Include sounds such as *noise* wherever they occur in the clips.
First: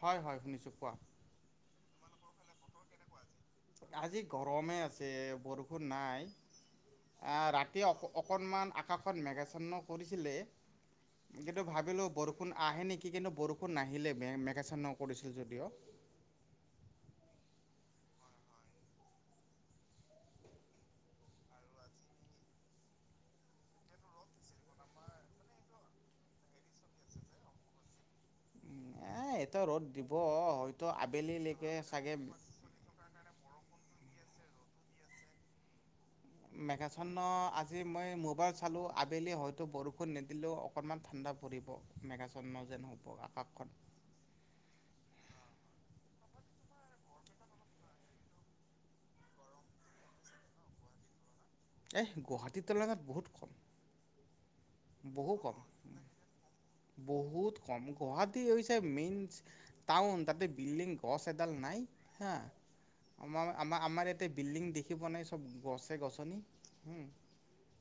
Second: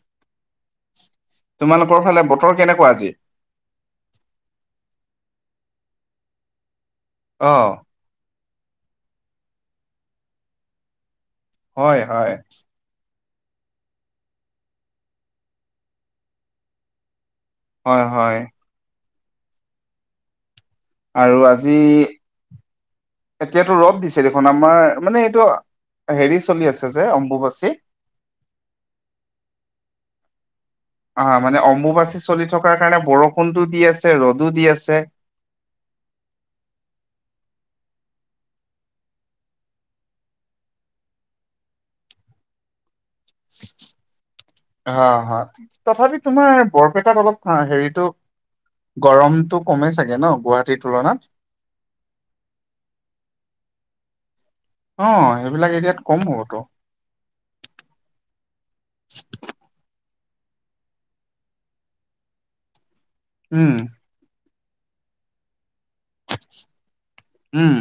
হয় হয় শুনিছোঁ কোৱা। তোমালোকৰ ফালে বতৰ কেনেকুৱা আজি? আজি গৰমে আছে, বৰষুণ নাই অ', ৰাতি অক অকণমান আকাশত মেঘাছন্ন কৰিছিলে কিন্তু হয়, ভাবিলোঁ হয়, বৰষুণ আহে নেকি কি কিন্তু বৰষুণ নাহিলে মে মেঘাছন্ন কৰিছিল যদিও। হয় হয়। আৰু আজি, এতিয়াতো ৰ'দ দিছে দেখোন, আমাৰ মানে এইটো হেৰি চলি আছে যে, অম্বুবাচী। এ এইটো ৰ'দ দিব, হয়তো অ মানে আবেলিলৈকে চাগে অম্বুবাচী চলি থকাৰ কাৰণে বৰষুণটো দি আছে, ৰ'দো দি আছে। মেঘাচ্ছন্ন, আজি মই মোবাইল চালোঁ আবেলি হয়তো বৰষুণ নিদিলেও অকণমান ঠাণ্ডা পৰিব। মেঘাচ্ছন্ন যেন হ'ব আকাশখন। অ', হয় তথাপি তোমাৰ বৰপেটাত অলপ হেৰিটো গৰমটো কমেই চাগে ন', গুৱাহাটীৰ তুলনাত। এহ্ গুৱাহাটী তুলনাত বহুত কম। বহু অ', কম সেইবিলাক এৰিয়াত কম হ'বতো। বহুত কম, গুৱাহাটী হৈছে মেইনচ টাউন, তাতে বিল্ডিং গছ এডাল নাই হা আমাৰ, উম আমাৰ আমাৰ ইয়াতে বিল্ডিং দেখি পোৱা নাই, চব গছে গছনি। উম।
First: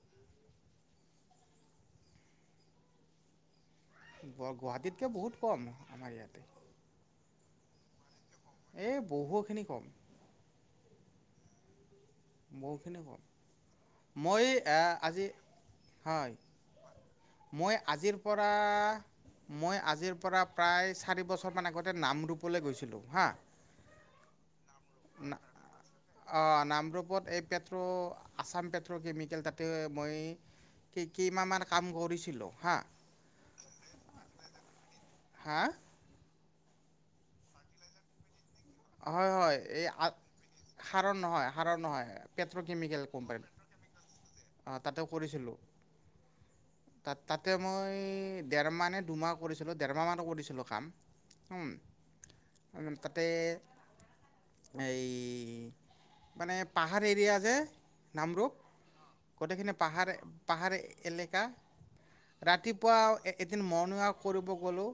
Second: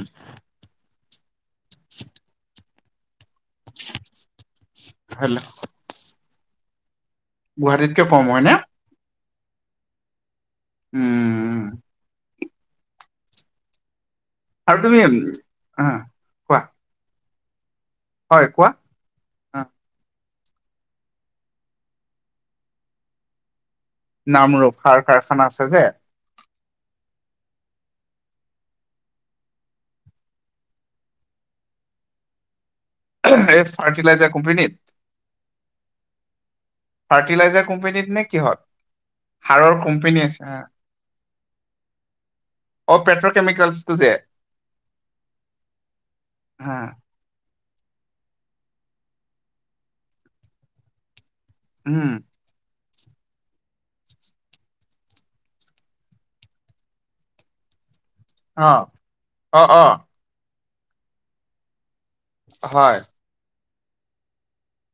*inaudible* গুৱা-গুৱাহাটীতকৈ হেল্ল'। বহুত কম আমাৰ ইয়াতে। গুৱাহাটীতকে কম হয় নে? এই বহুখিনি কম। উম। বহুখিনি কম। মই এই আৰু এ তুমি আজি, অ হয়, কোৱা মই আজিৰ হয় পৰা কোৱা অ মই আজিৰ পৰা প্ৰায়, চাৰি বছৰমান আগতে নামৰূপলে গৈছিলোঁ হা নামৰূপ, সাৰ কাৰখানা আছে যে। অ', নামৰূপত এই পেট্ৰ' আছাম পেট্ৰ'কেমিকেল তাতে মই, কেই- কেইমাহমান কাম কৰিছিলোঁ হা এই ফাৰ্টিলাইজাৰ কোম্পানীত। হা? ফাৰ্টিলাইজাৰ কোম্পেনীত নে কিহত? হয় হয়, সাৰৰ এই কোম্পেনী আছে সাৰ নহয় সাৰৰ নহয়, পেট্ৰ' কেমিকেল কোম্পানী। কেলছটোযে *unintelligible* অ', তাতে কৰিছিলোঁ। হা তাত তাতে মই ডেৰমাহ নে দুমাহ কৰিছিলোঁ, ডেৰমাহ মানো কৰিছিলোঁ কাম। উম। উম তাতে এই, মানে পাহাৰ এৰিয়া যে নামৰূপ অ'। অ গোটেইখিনি অ পাহাৰ, পাহাৰ এলেকা, হয় ৰাতিপুৱা এদিন মৰ্ণিং ৱাক কৰিব গ'লোঁ,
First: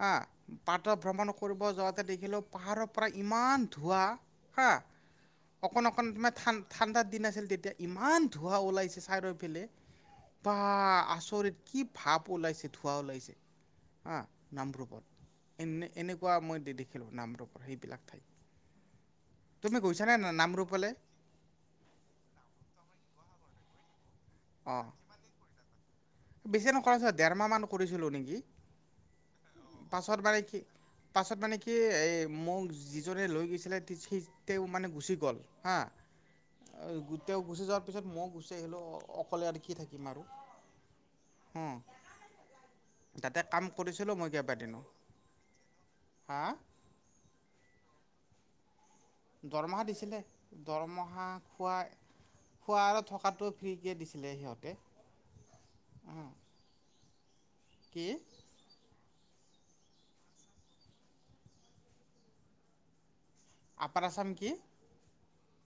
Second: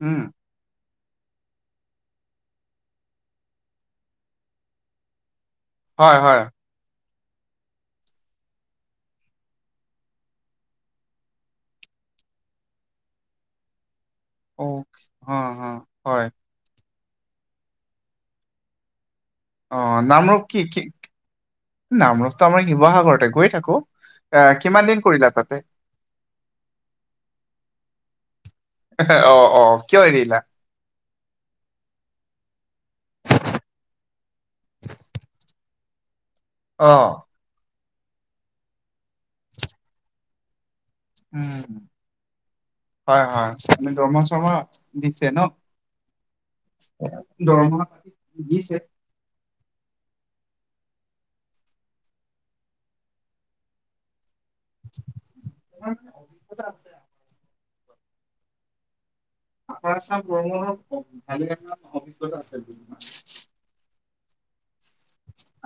হা উম *unintelligible* ভ্ৰমণ কৰিব যাওঁতে দেখিলোঁ, পাহাৰৰ পৰা ইমান ধোঁৱা হা, অকণ, অকণ হয় তোমাৰ হয় ঠান ঠাণ্ডাত দিন আছিল তেতিয়া ইমান ধোঁৱা ওলাইছে চাইডৰ ফেলে। বা, আচৰিত কি ভাপ ওলাইছে ধোঁৱা ওলাইছে, হা'! অ নামৰূপত, অ অ এনে হয় এনেকুৱা মই দেখিলোঁ নামৰূপৰ সেইবিলাক ঠাইত। অ তুমি গৈছা নে নামৰূপ কি কি না-নামৰূপলে? নামৰূপতো আমাৰ শিৱসাগৰতে গৈ থাকোঁ, এ, অঁ কিমান দিন কৰিলা তাতে? বেছি নকৰা, *unintelligible* ডেৰমাহ মান কৰিছিলোঁ নেকি, অ অ কিয় পাছত এৰিলা মানে কি পাছত মানে কি এই মোক যিজনে লৈ গৈছিলে, সি তেওঁ মানে গুচি গ'ল হা, অ গোটে গুচি যোৱাৰ পিছত ময়ো গুচি আহিলোঁ অকলে আৰু কি থাকিম আৰু। উম। হয়, তাতে হয়, কাম আপুনি কৰিছিলোঁ দৰমহা মই চৰমহা কেইবাদিনো দিছে ন! হা দৰমহা দিছে। দৰমহা দিছিলে, দৰমহা খোৱা খোৱা আৰু থকাটো ফ্ৰীকে দিছিলে সিহঁতে। *inaudible* কি? *inaudible* আপাৰ আছাম কি?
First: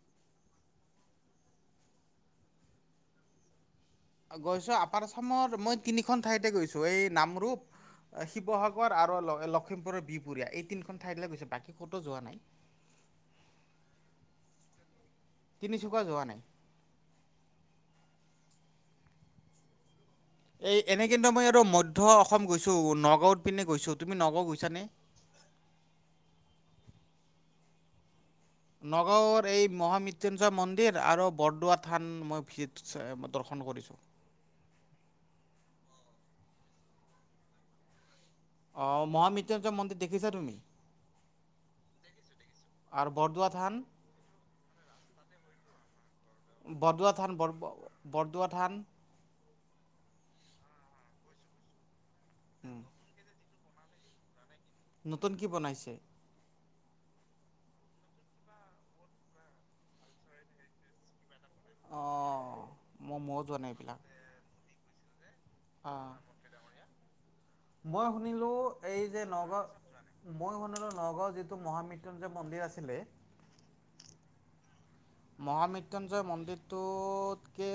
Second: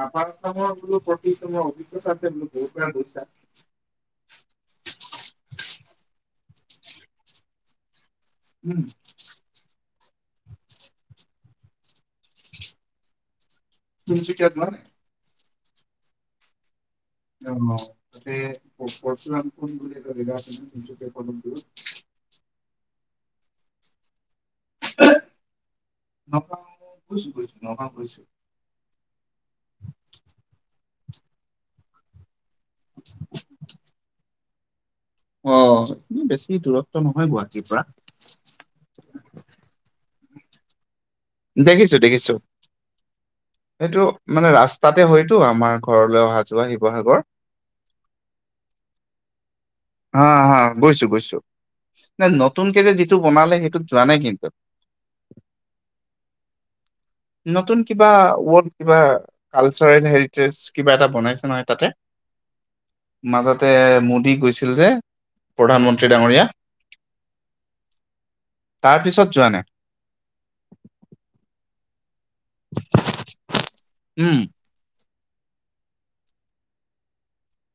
আাৰামৰ বোলো প্ৰতি তোমাৰ অভিজ্ঞতা আছে *unintelligible* বহুত বাৰ গৈছা। গৈছোঁ আপাৰ আছামৰ মই তিনিখন ঠাইতে গৈছোঁ এই নামৰূপ উম, শিৱসাগৰ আৰু ল-লখিমপুৰৰ বিহপুৰীয়া এই তিনিখন ঠাইলৈ গৈছোঁ বাকী ক'তো যোৱা নাই। তিনিচুকীয়াত মানে? তিনিচুকা যোৱা নাই। *inaudible* নহয় এই এনে তিনচুকীয়া কিন্তু অলপ মই আৰু দূৰত মধ্য অসম গৈছোঁ, নগাঁৱৰ পিনে গৈছোঁ। তুমি নগাঁও গৈছানে? নগাঁও গৈছোঁ, গৈছোঁ নগাঁও গৈছোঁ। নগাঁওৰ এই মহা মৃত্যুঞ্জয় মন্দিৰ আৰু বৰদোৱা থান মই ভিছিত, দৰ্শন কৰিছোঁ। অ', বেছি দূৰত্ব নহয় গুৱাহাটীৰ পা। অ', মহা মৃত্যুঞ্জয় মন্দিৰ দেখিছা তুমি? দেখিছোঁ, দেখিছোঁ। আৰু বৰদোৱা থান সেইটো মানে ৰাস্তাতে হয়তো আমাৰ ঘৰলৈ অহা যোৱা বৰদোৱা শিৱসাগৰ। থান বৰ বৰদোৱা থান? হা, হা, গৈছোঁ, গৈছোঁ। নাই নতুনকে যে যিটো বনালে সেইটো যোৱা নাই কিন্তু। নতুন কি বনাইছে? নতুন কিবা *unintelligible* কিবা কালচাৰেল হেৰিটেজ কিবা এটা বনাইছে নহয়! তাতে, অ' মই ময়ো যোৱা মাজতে নাই এইবিলাক। মোদী গৈছিল যে। প্ৰধানমন্ত্ৰী অ' ডাঙৰীয়া। মই শুনিলোঁ তাৰ এই যে পিছত যোৱা নাই। নগাঁও মই শুনিলোঁ নগাঁৱৰ যিটো মহামৃত্যুঞ্জয় মন্দিৰ আছিলে উম। মহামৃত্যুঞ্জয় মন্দিৰটোত কে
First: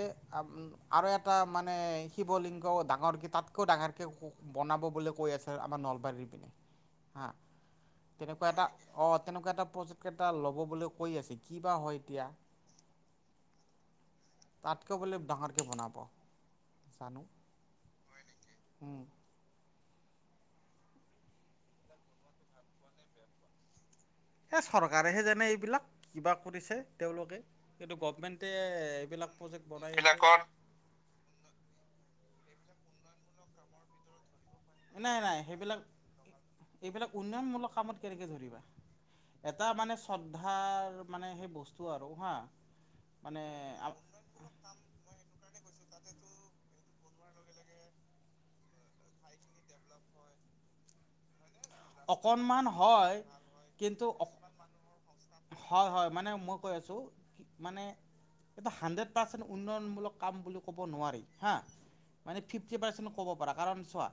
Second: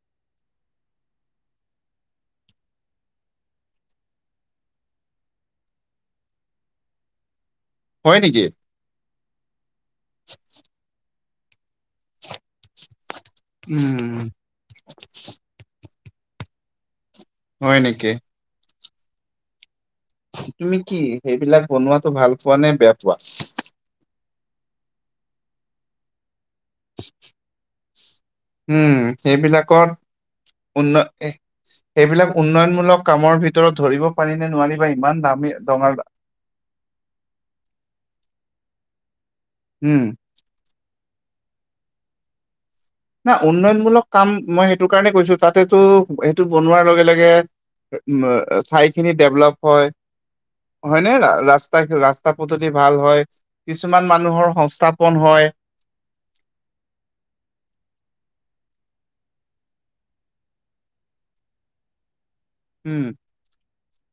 আৰু এটা মানে শিৱলিংগ ডাঙৰক তাতকৈও ডাঙৰকৈ ওখ বনাব বুলি কৈ আছে আমাৰ নলবাৰীৰ পিনে, হা। হয় নেকি? তেনেকুৱা এটা অ', তেনেকুৱা এটা প্ৰজেক্ট এটা ল'ব বুলি কৈ আছে কি বা হয়, এতিয়া। উম, উম। তাতকেও বোলে ডাঙৰকে বনাব, জানো। হয় নেকি? উম। তুমি কি সেইবিলাক বনোৱাটো ভাল পোৱা নে বেয়া পোৱা? সেই চৰকাৰেহে জানে এইবিলাক কিবা কৰিছে, তেওঁলোকে কিন্তু গভমেণ্ট টে এইবিলাক প্ৰজেক্ট বনাই আ উন্য, সেইবিলাক উন্নয়নমূলক কামৰ ভিতৰত ধৰিব পাৰি নে নোৱাৰি বা নাই ইমান নাই দামী সেইবিলাক দঙালবা এইবিলাক উন্নয়নমূলক কামত কেনেকে ধৰিবা, এটা মানে উম চ ধাৰ মানে সেই বস্তু আৰু হা। না মানে উন্নয়নমূলক কাম মই সেইটো কাৰণে কৈছোঁ, তাতেতো সেইটো বনোৱাৰ লগে লগে উ, ঠাইখিনি ডেভলপ হয়। হয়নে ৰাছ তাত ৰাস্তা পদ্ধতি ভাল হয়, কিছুমান কিন্তু মানুহৰ সংস্থাপন হয়। হয় হয়, মানে মই কৈ আছোঁ মানে এইটো হাণ্ড্ৰেড পাৰ্চেণ্ট উন্নয়নমূলক কাম বুলি ক'ব নোৱাৰি হা। মানে ফিফটি উম পাৰ্চেণ্ট ক'ব পাৰা কাৰণ চোৱা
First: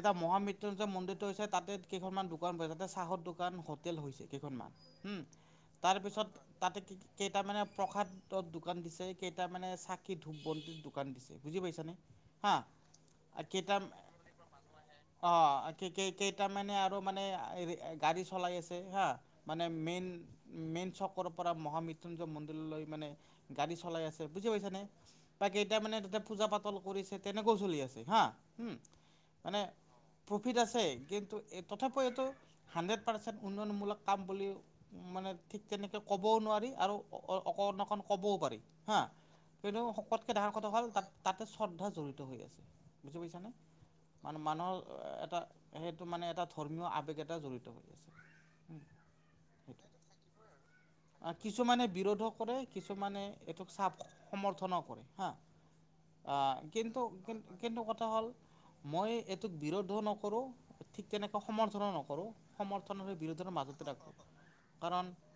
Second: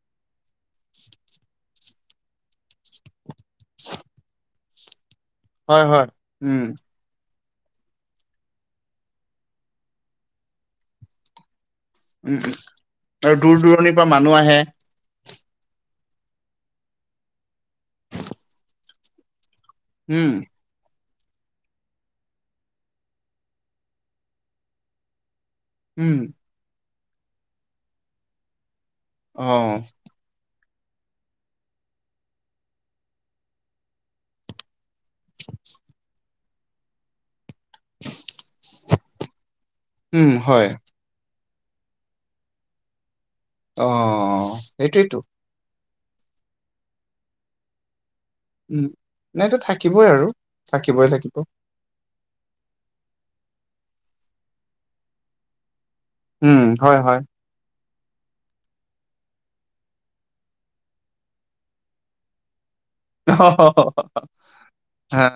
এটা মহামৃত্যুঞ্জয় মন্দিৰটো হৈছে তাতে কেইখনমান দোকান বই, তাতে চাহৰ দোকান হোটেল হৈছে কেইখনমান হুম হয় হয় তাৰপিছত উম তাতে কি কেইটামানে প্ৰসাদত দোকান দিছে, কেইটামানে চাকি ধূপ বন্তিত দোকান দিছে বুজি পাইছানে? উম, উ, হা আৰু দূৰ কেইটা দূৰণিৰ পৰা মানুহ আহে। অ' কি কেই-কেইটামানে আৰু মানে গাড়ী চলাই আছে হা। মানে মেইন উম মেইন চকৰপৰা মহামৃত্যুঞ্জয় মন্দিৰলৈ মানে গাড়ী চলাই আছে বুজি পাইছা নে? তাকেই মানে উম তাতে পূজা পাতল কৰিছে তেনেকৈ চলি আছে হা, অ মানে প্ৰফিট আছে কিন্তু এই তথাপি এইটো হাণ্ড্ৰেড পাৰ্চেণ্ট উন্নয়নমূলক কাম বুলি মানে ঠিক তেনেকে ক' ক'বও নোৱাৰি আৰু অ-অকণ অকণ ক'বও পাৰি হা, কিন্তু উম চবতকৈ ডাঙৰ কথা হয় হ'ল তাত তাতে শ্ৰদ্ধা জড়িত হৈ আছে, বুজি পাইিছানে? অ মানে মানুহৰ সেইটোৱেইটো এটা সেইটো মানে এটা ধৰ্মীয় আৱেগ এটা জড়িত হৈ আছে। উম, সেইটো থাকিবই আৰু। থাকিবই আ, থাকিব কিছুমানে বিৰোধো কৰে। কিছুমানে এইটোক চাপ সমৰ্থনো কৰে হা। উম হয় কিন্তু হয় কিন্তু কিন্তু কথা হ'ল মই এইটোক বিৰোধো নকৰোঁ, ঠিক তেনেকৈ সমৰ্থনো নকৰোঁ। সমৰ্থন আৰু বিৰোধনৰ মাজতে ৰাখোঁ কাৰণ হা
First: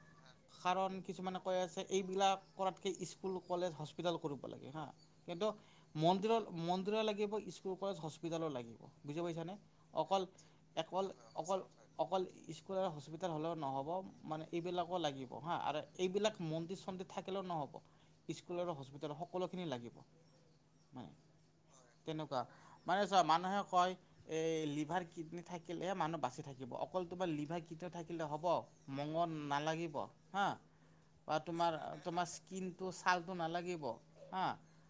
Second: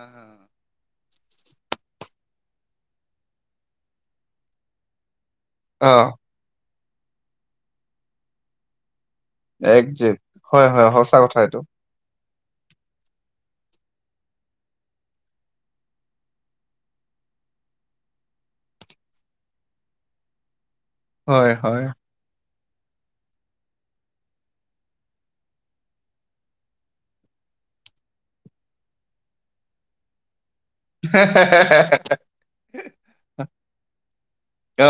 কাৰণ কিছুমানে কৈ আছে এইবিলাক কৰাতকে স্কুল, কলেজ, হস্পিটেল কৰিব লাগে হা। কিন্তু অ মন্দিৰো মন্দিৰো লাগিব, স্কুল, কলেজ, হস্পিতালো লাগিব। বুজি পাইছানে? একজেক্ট অকল, হয় হয় অকল, সঁচা কথা এইটো অকল অকল স্কুল আৰু হস্পিটেল হ'লেও নহ'ব, মানে এইবিলাকো লাগিব। হা, আৰু এইবিলাক মন্দি চন্দি থাকিলেও নহ'ব। স্কুল আৰু হস্পিটেলৰ সকলোখিনি লাগিব মানে। হয়, হয়। তেনেকুৱা মানে চোৱা মানুহে কয় এই লিভাৰ কিডনী থাকিলেহে মানুহ বাচি থাকিব, অকল তোমাৰ লিভাৰ কিডনী থাকিলে হ'ব? মঙত নালাগিব হা। বা তোমাৰ তোমাৰ স্কিনটো ছালটো নালাগিব হা। অ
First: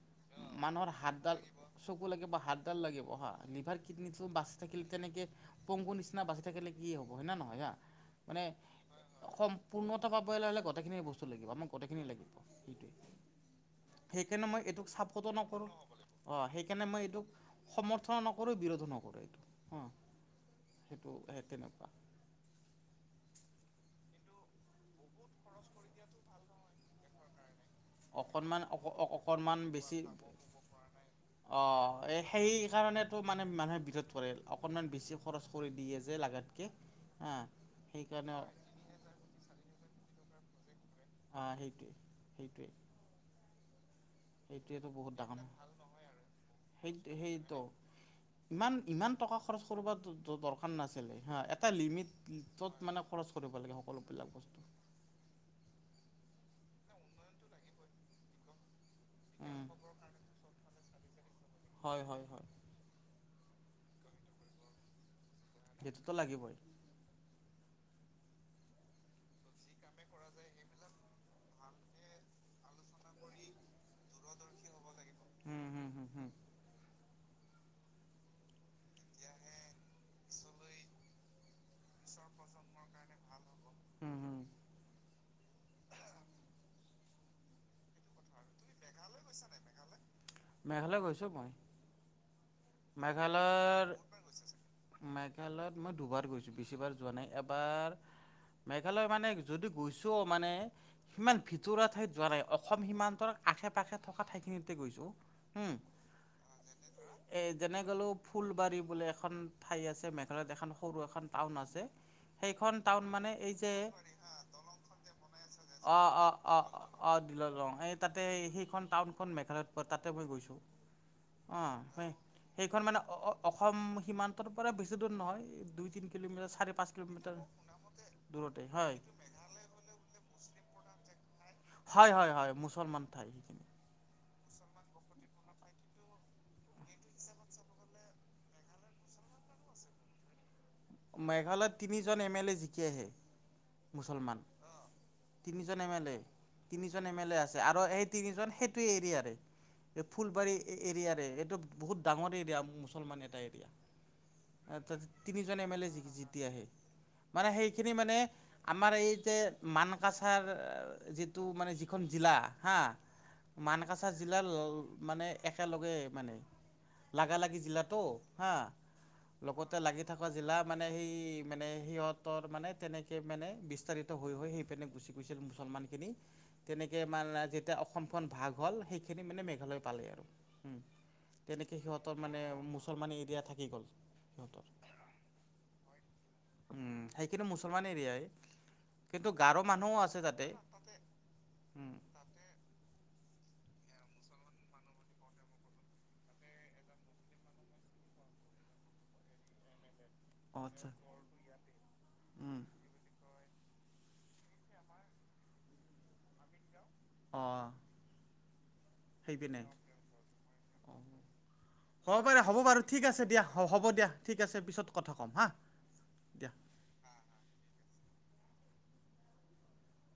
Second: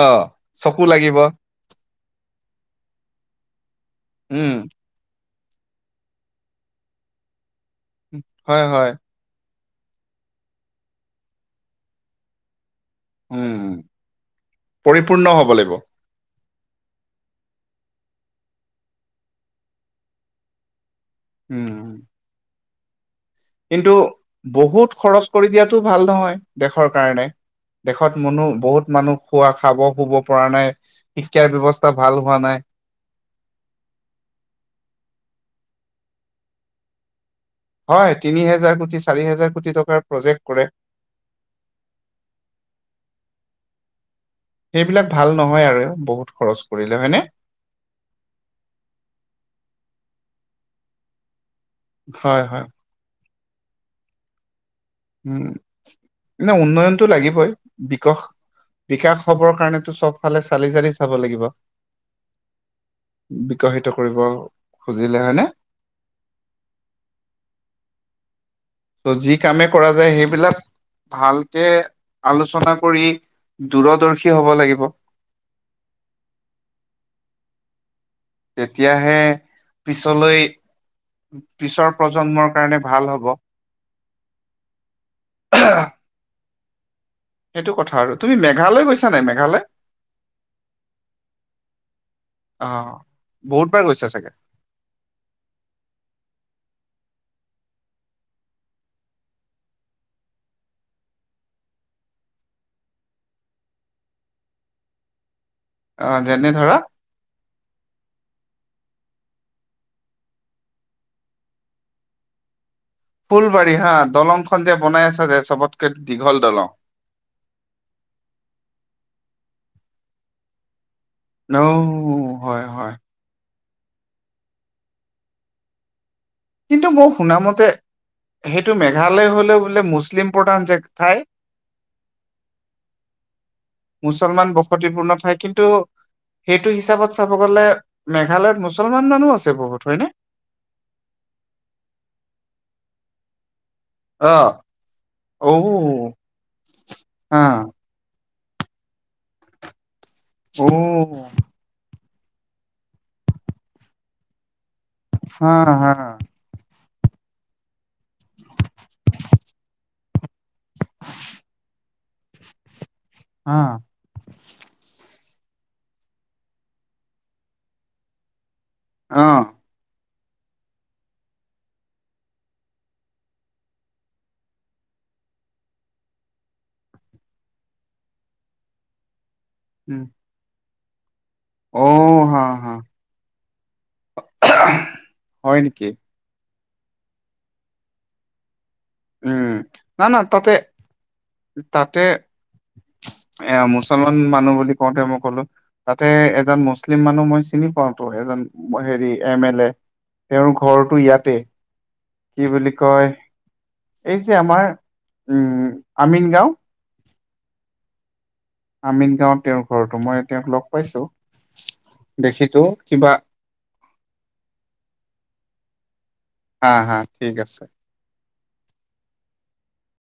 চকু মানুহৰ লাগিব হাতডাল চকু লাগিব বা হাতডাল লাগিব অ' হা, লিভাৰ কিডনটো উম বাচি থাকিল তেনেকে পংগু নিচিনা বাচি থাকিলে কি হ'ব হয় নে নহয় আ? হয়, হয়। সম্পূৰ্ণতা পাবলৈ হ'লে গোতেইখিনি বস্তু লাগিব, আমাক গোতেইখিনিয়ে লাগিব উম সেইটোৱেই। সেইকাৰণে মই এইটোক পৰিপূৰ্ণ চাপৰ্টো হ'ব নকৰো লাগিব অ', সেইকাৰণে মই এইটোক সমৰ্থন নকৰোঁ বিৰোধো নকৰোঁ এইটো অ' সেইটো স তেনেকুৱা। উম, কিন্তু বহুত খৰচ কৰি দিয়াতো ভাল নহয় দেশৰ কাৰণে। দেশত মনুহ অকণমান অ বহুত মানুহ খোৱা অকণমান খাব বেছি শুব পৰা নাই শিক্ষাৰ ব্যৱস্থা ভাল হোৱা সেই নাই। কাৰণে টো মানে মানুহে বিৰত পৰে অকণমান বেছি খৰচ কৰি দিয়ে যে লাগাতকৈ হা। হয় সেইকাৰণে তিনি অঁ হেজাৰ কোটি চাৰি হোজাৰ কোটি টকাৰ প্ৰজেক্ট কৰে। অ' সেইটোৱেই সেইটোৱেই। সেইবিলাক বহুত ভাল ডাঙৰ নহয় আৰু বহুত খৰচ সেই কৰিলে হয়নে। সেইটো ইমান ইমান টকা খৰচ কৰিব দৰকাৰ নাছিলে হা এটা হয়, হয়। লিমিটত মানে খৰচ কৰিব লাগে সকলোবিলাক বস্তু। উম, এনে উন্নয়নতটো লাগিবই বিকশ বিকাশ হবৰ উম কাৰণেতো চবফালে চালি চালি চাব লাগিব হয় হয় হয় বিকশিত কৰিব খুজিলে হয়নে সেইটোতো লাগিবই ত' যি কামে কৰা যায় সেইবিলাক ভালকে আলোচনা কৰি দূৰদৰ্শ মম হুম হুম তেতিয়াহে পিছলৈ পিছৰ প্ৰজন্মৰ কাৰণে ভাল হ'ব। হম হুম *inaudible* সেইটো কথা আৰু তুমি মে মেঘালয় গৈছো মই অ বহুতবাৰ মেঘালয় গৈছা চাগে মেঘালয়ত মই দুবাৰ গৈছোঁ বেছিভাৰ যোৱা নাই এবাৰ মেঘালয় মানে যদি গৈছোঁ মানে সিমান ভিতৰুৱা ঠাইত যোৱা নাই অসম সীমান্তৰ আশে পাশে থকা ঠাইখিনিতে গৈছোঁ অ', যেনে ধৰা এই যেনে গ'লেও ফুলবাৰী বুলিো এখন ঠাই আছে মেঘালয়ত এখন সৰু এখন টাউন আছে। সেইখন টাউন মানে এই যে ফুলবাৰী হা দলংখন যে বনাই আছা যে চবতকে অ', দীঘল অ', অ', দলং অ' অ', দল লওঁ এই তাতে সেইখন টাউনখন মেঘালয়ত প তাতে মই গৈছো অ', হয় হয় সেইখন হয় মানে অ অসম সীমান্তৰ পৰা বেছি দূৰ নহয় দুই তিন কিলোমিটাৰ চাৰি কিন্তু পাঁচ মই কিলোমিটাৰ শুনাামতে দূৰতে সেইটো হয় মেঘালয় হ'লে বোলে মুছলিম প্ৰধান যে ঠাই হয় হয় হয় মুছলমান ঠাই সেইখিনি মুছলমান বসতিপূৰ্ণ ঠাই কিন্তু সেইটো হিচাপত চাব গলে মেঘালয়ত মুছলমান মানুহ আছে বহুত হয়নে? মেঘালয়ত তিনিজন এম এল এ জিকি আহে মুছলমান অ', ঔ তিনিজন এম এল এ তিনিজন এম এল এ হা আছে আৰু এই তিনিজন সেইটো এৰিয়াাৰে ফুলবাৰী ঔ এৰিয়াাৰে এইটো বহুত ডাঙৰ এৰিয়া মুছলমান এটা এৰিয়া ত *inaudible* এ জিক কি যেতি আহে মানে সেইখিনি মানে আমাৰ এই যে মানকাচাৰ যিটো মানে যিখন জিলা হা হা কাছা জিলাৰ মানে একেলগে মানে লাগালাগি জিলাতো হা অ', লগতে লাগি থকা জিলা মানে সেই মানে সিহঁতৰ মানে তেনেকে মানে বিস্তাৰ হৈ সেই পিনে গুচি গৈছিল মুছলমান খিনি তেনেকৈ মানে যেতিয়া অসমখন ভাগ হ'ল সেইখিনি মানে মেঘালয় উম, পালে আৰু। তেনেকৈ সিহঁতৰ অ', মানে হা হা মুছলমান এৰিয়া থাকি গ'ল সিহঁতৰ। হয় নেকি? উম, সেইখিনি মুছলমান এৰিয়াই। কিন্তু উম, গাৰো মানুহো নাই না আছে তাতে উম, তাতে এ মুছলমান মানুহ বুলি কওঁতে মই ক'লো তাতে এজন মুছলিম মানুহ মই চিনি পাওতো এজন হেৰি এম এল এ। তেওঁৰ অ', আচ্ছা ঘৰটো ইয়াতে কি উম, বুলি কয় এই যে আমাৰ উম আমিন গাঁও। অঁ'। আমিন গাঁৱত তেওঁৰ ঘৰতো মই তেওঁক লগ অ' পাইছো। হ'ব পাৰে দে হ'ব দেখিছো বাৰু ঠিক কিবা আছে দিয়া হ'ব দিয়া। ঠিক আছে পিছত কথা ক'ম হাঁ দিয়া। হা হা ঠিক আছে।